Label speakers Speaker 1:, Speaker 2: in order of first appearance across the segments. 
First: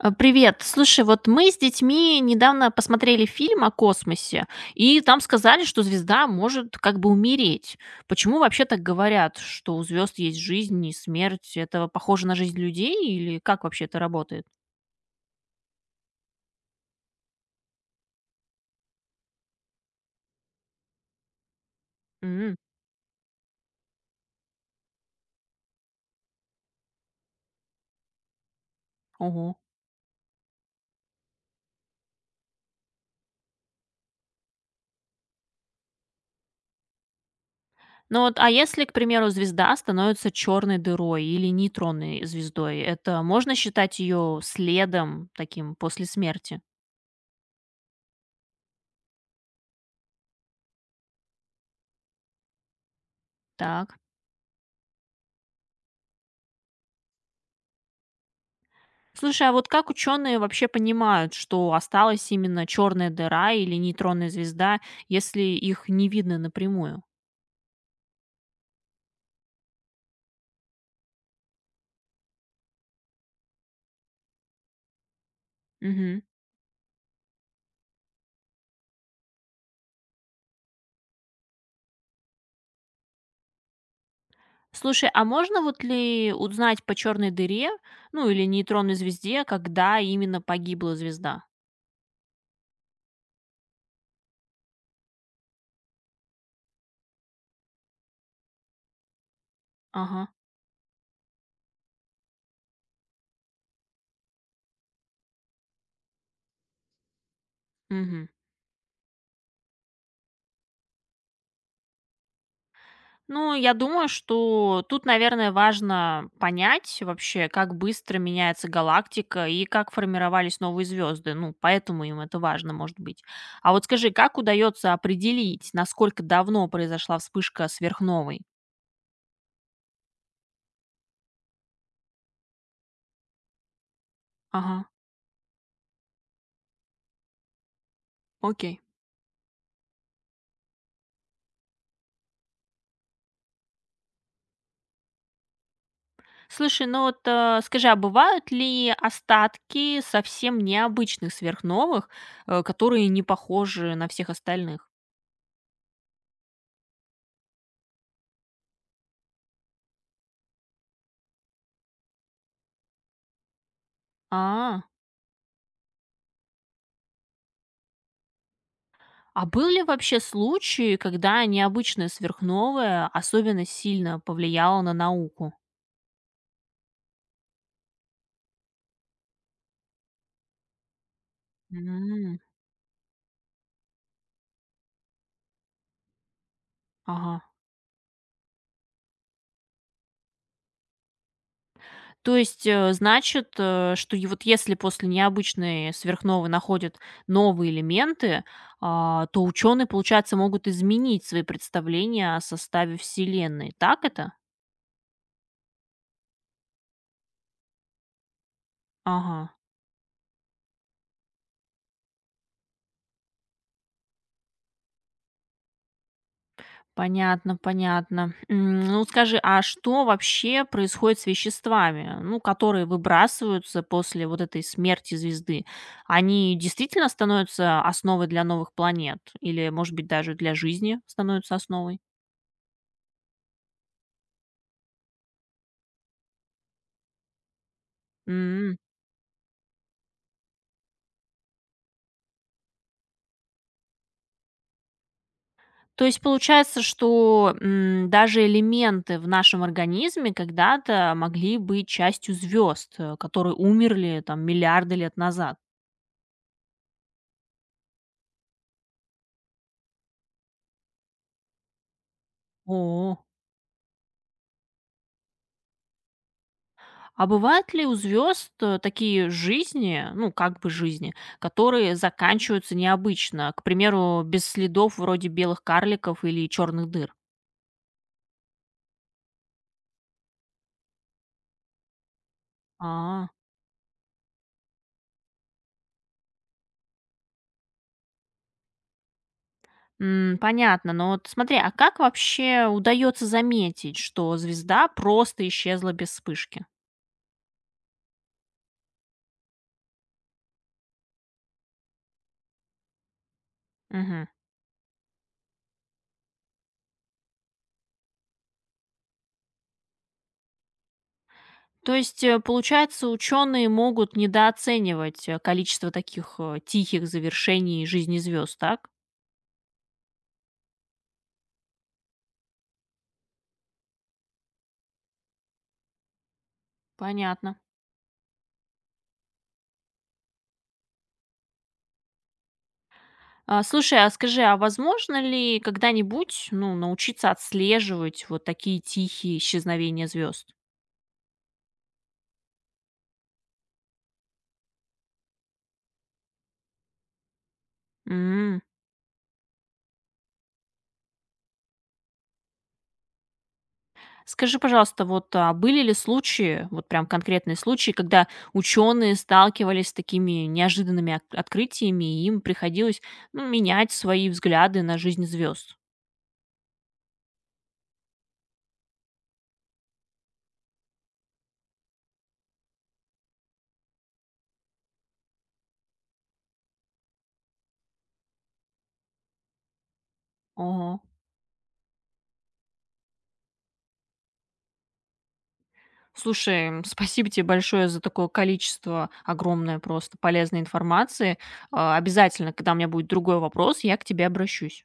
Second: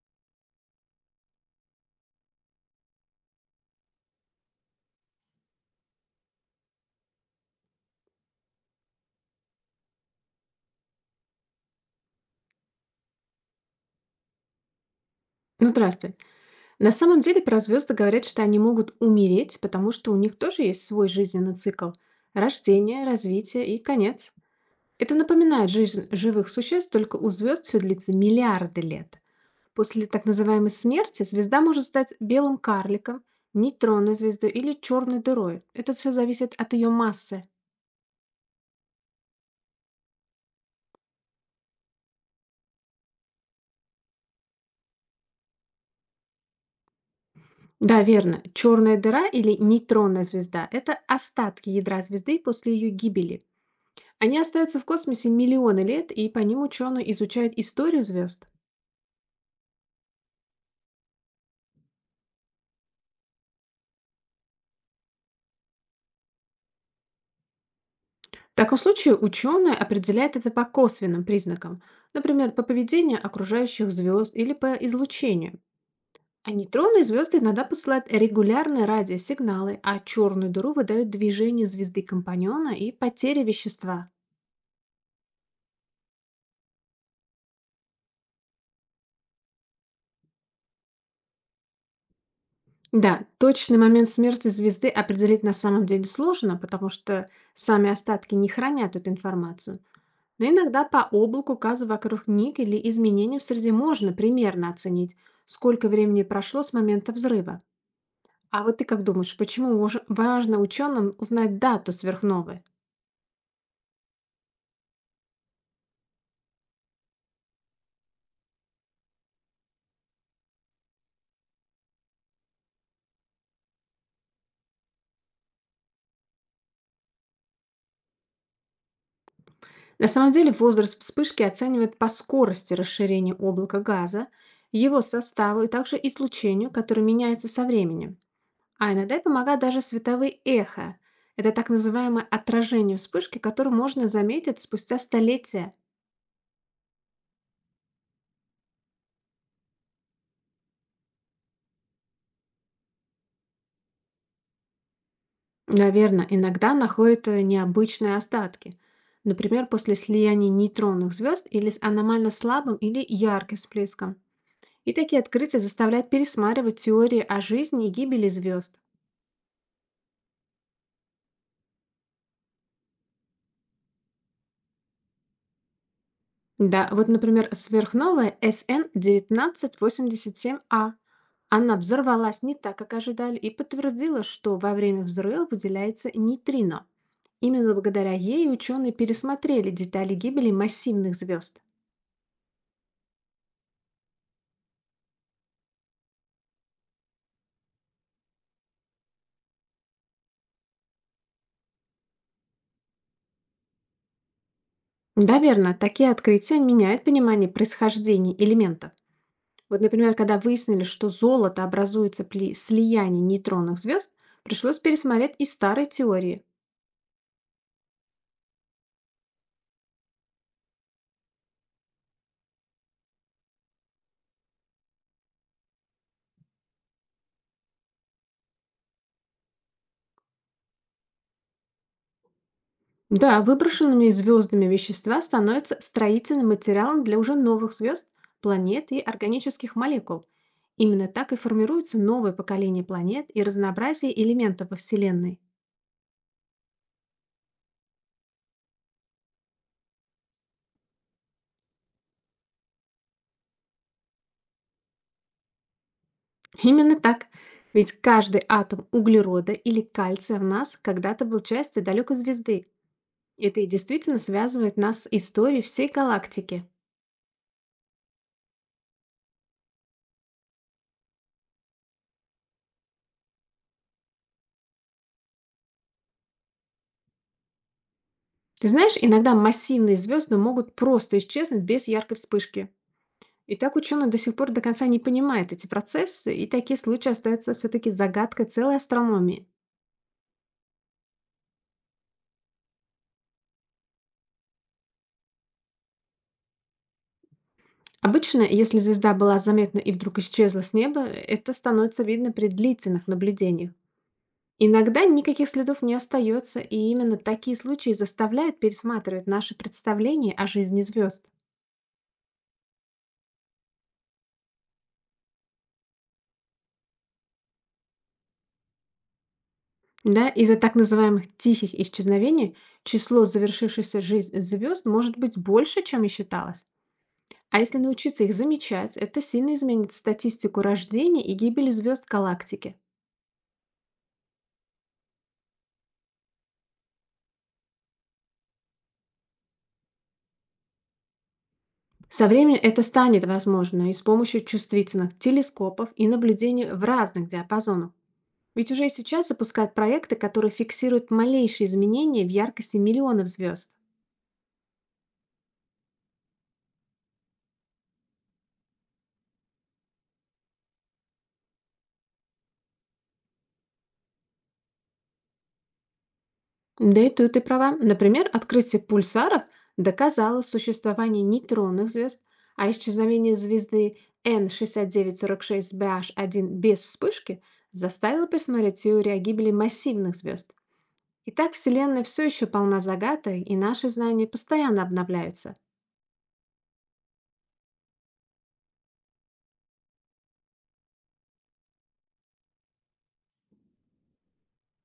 Speaker 1: А, Привет. Слушай, вот мы с детьми недавно посмотрели фильм о космосе, и там сказали, что звезда может как бы умереть. Почему вообще так говорят, что у звезд есть жизнь и смерть? Это похоже на жизнь людей или как вообще это работает?
Speaker 2: Ну, здравствуй. На самом деле про звезды говорят, что они могут умереть, потому что у них тоже есть свой жизненный цикл–
Speaker 1: М,
Speaker 2: рождение, развитие и конец. Это напоминает жизнь живых существ, только у звезд все длится миллиарды лет.
Speaker 1: Ого.
Speaker 2: После так называемой смерти звезда может стать белым карликом, нейтронной звездой или черной дырой. Это все зависит от ее массы.
Speaker 1: Ну вот, а если, к примеру, звезда становится черной дырой или нейтронной звездой, это можно считать ее следом таким после смерти?
Speaker 2: Да, верно. Черная дыра или нейтронная звезда– это остатки ядра звезды после ее гибели.
Speaker 1: Так.
Speaker 2: Они остаются в космосе миллионы лет, и по ним ученые изучают историю звезд.
Speaker 1: Слушай, а вот как ученые вообще понимают, что осталась именно черная дыра или нейтронная звезда, если их не видно напрямую?
Speaker 2: В таком случае ученые определяют это по косвенным признакам, например, по поведению окружающих звезд или по излучению.
Speaker 1: Мгм.
Speaker 2: А нейтронные звезды иногда посылают регулярные радиосигналы, а черную дыру выдают движение звезды компаньона и потери вещества.
Speaker 1: Слушай, а можно вот ли узнать по черной дыре, ну или нейтронной звезде, когда именно погибла звезда?
Speaker 2: Да, точный момент смерти звезды определить на самом деле сложно, потому что сами остатки не хранят эту информацию.
Speaker 1: Ага.
Speaker 2: Но иногда по облаку газа вокруг них или изменениям в среде можно примерно оценить, сколько времени прошло с момента взрыва.
Speaker 1: Мгм.
Speaker 2: А вот ты как думаешь, почему важно ученым узнать дату сверхновой?
Speaker 1: Ну, я думаю, что тут, наверное, важно понять вообще, как быстро меняется галактика и как формировались новые звезды. Ну, поэтому им это важно, может быть. А вот скажи, как удается определить, насколько давно произошла вспышка сверхновой?
Speaker 2: На самом деле возраст вспышки оценивают по скорости расширения облака газа,
Speaker 1: Ага,
Speaker 2: его составу и также излучению, которое меняется со временем.
Speaker 1: окей.
Speaker 2: А иногда и помогают даже световые эхо. Это так называемое отражение вспышки, которое можно заметить спустя столетия.
Speaker 1: Слушай, ну вот скажи, а бывают ли остатки совсем необычных сверхновых, которые не похожи на всех остальных?
Speaker 2: Наверное, иногда находят необычные остатки. Например, после слияния нейтронных звезд или с аномально слабым или ярким всплеском.
Speaker 1: А,
Speaker 2: И такие открытия заставляют пересматривать теории о жизни и гибели звезд.
Speaker 1: А был ли вообще случай, когда необычная сверхновая особенно сильно повлияла на науку?
Speaker 2: Да, вот, например, сверхновая SN1987А. Она
Speaker 1: М,
Speaker 2: взорвалась не так, как ожидали, и подтвердила, что во время взрыва выделяется нейтрино.
Speaker 1: Ага.
Speaker 2: Именно благодаря ей ученые пересмотрели детали гибели массивных звезд.
Speaker 1: То есть, значит, что и вот если после необычной сверхновой находят новые элементы, то ученые, получается, могут изменить свои представления о составе Вселенной. Так это?
Speaker 2: Да, верно. Такие открытия меняют понимание происхождения элементов.
Speaker 1: Ага.
Speaker 2: Вот, например, когда выяснили, что золото образуется при слиянии нейтронных звезд, пришлось пересмотреть и старые теории.
Speaker 1: Понятно, понятно. Ну скажи, а что вообще происходит с веществами, ну, которые выбрасываются после вот этой смерти звезды? Они действительно становятся основой для новых планет или, может быть, даже для жизни становятся основой?
Speaker 2: Да, выброшенными звездами вещества становятся строительным материалом для уже новых звезд,
Speaker 1: М.
Speaker 2: планет и органических молекул. Именно так и формируется новое поколение планет и разнообразие элементов во Вселенной.
Speaker 1: То есть получается, что, даже элементы в нашем организме когда-то могли быть частью звезд, которые умерли там миллиарды лет назад.
Speaker 2: Именно так. Ведь каждый атом углерода или кальция в нас когда-то был частью далекой звезды.
Speaker 1: О.
Speaker 2: Это и действительно связывает нас с историей всей галактики.
Speaker 1: А бывают ли у звезд такие жизни, ну, как бы жизни, которые заканчиваются необычно? К примеру, без следов вроде белых карликов или черных дыр?
Speaker 2: Ты знаешь, иногда массивные звезды могут просто исчезнуть без яркой вспышки.
Speaker 1: А,
Speaker 2: И так ученые до сих пор до конца не понимают эти процессы, и такие случаи остаются все-таки загадкой целой астрономии.
Speaker 1: Понятно. Но вот смотри, а как вообще удается заметить, что звезда просто исчезла без вспышки?
Speaker 2: Обычно, если звезда была заметна и вдруг исчезла с неба, это становится видно при длительных наблюдениях.
Speaker 1: Мгм.
Speaker 2: Иногда никаких следов не остается, и именно такие случаи заставляют пересматривать наши представления о жизни звезд.
Speaker 1: То есть, получается, ученые могут недооценивать количество таких тихих завершений жизни звезд, так?
Speaker 2: Да, из-за так называемых "тихих исчезновений" число завершившихся жизнь звезд может быть больше, чем и считалось. А
Speaker 1: Понятно.
Speaker 2: если научиться их замечать, это сильно изменит статистику рождения и гибели звезд галактики.
Speaker 1: Слушай, а скажи, а возможно ли когда-нибудь, ну, научиться отслеживать вот такие тихие исчезновения звезд?
Speaker 2: Со временем это станет возможно и с помощью чувствительных телескопов и наблюдений в разных диапазонах.
Speaker 1: М.
Speaker 2: Ведь уже и сейчас запускают проекты, которые фиксируют малейшие изменения в яркости миллионов звезд.
Speaker 1: Скажи, пожалуйста, вот, а были ли случаи, вот прям конкретные случаи, когда ученые сталкивались с такими неожиданными открытиями, и им приходилось, ну, менять свои взгляды на жизнь звезд?
Speaker 2: Да и тут ты права. Например, открытие пульсаров доказало существование нейтронных звезд, а исчезновение звезды n 6946 bh один без вспышки заставило пересмотреть теорию о гибели массивных звезд.
Speaker 1: Ого.
Speaker 2: Итак, Вселенная все еще полна загадок, и наши знания постоянно обновляются.
Speaker 1: Слушай, спасибо тебе большое за такое количество огромное просто полезной информации. Обязательно, когда у меня будет другой вопрос, я к тебе обращусь.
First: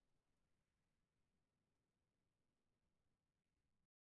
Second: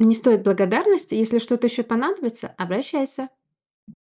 Speaker 2: Не стоит благодарности, если что-то еще понадобится, обращайся.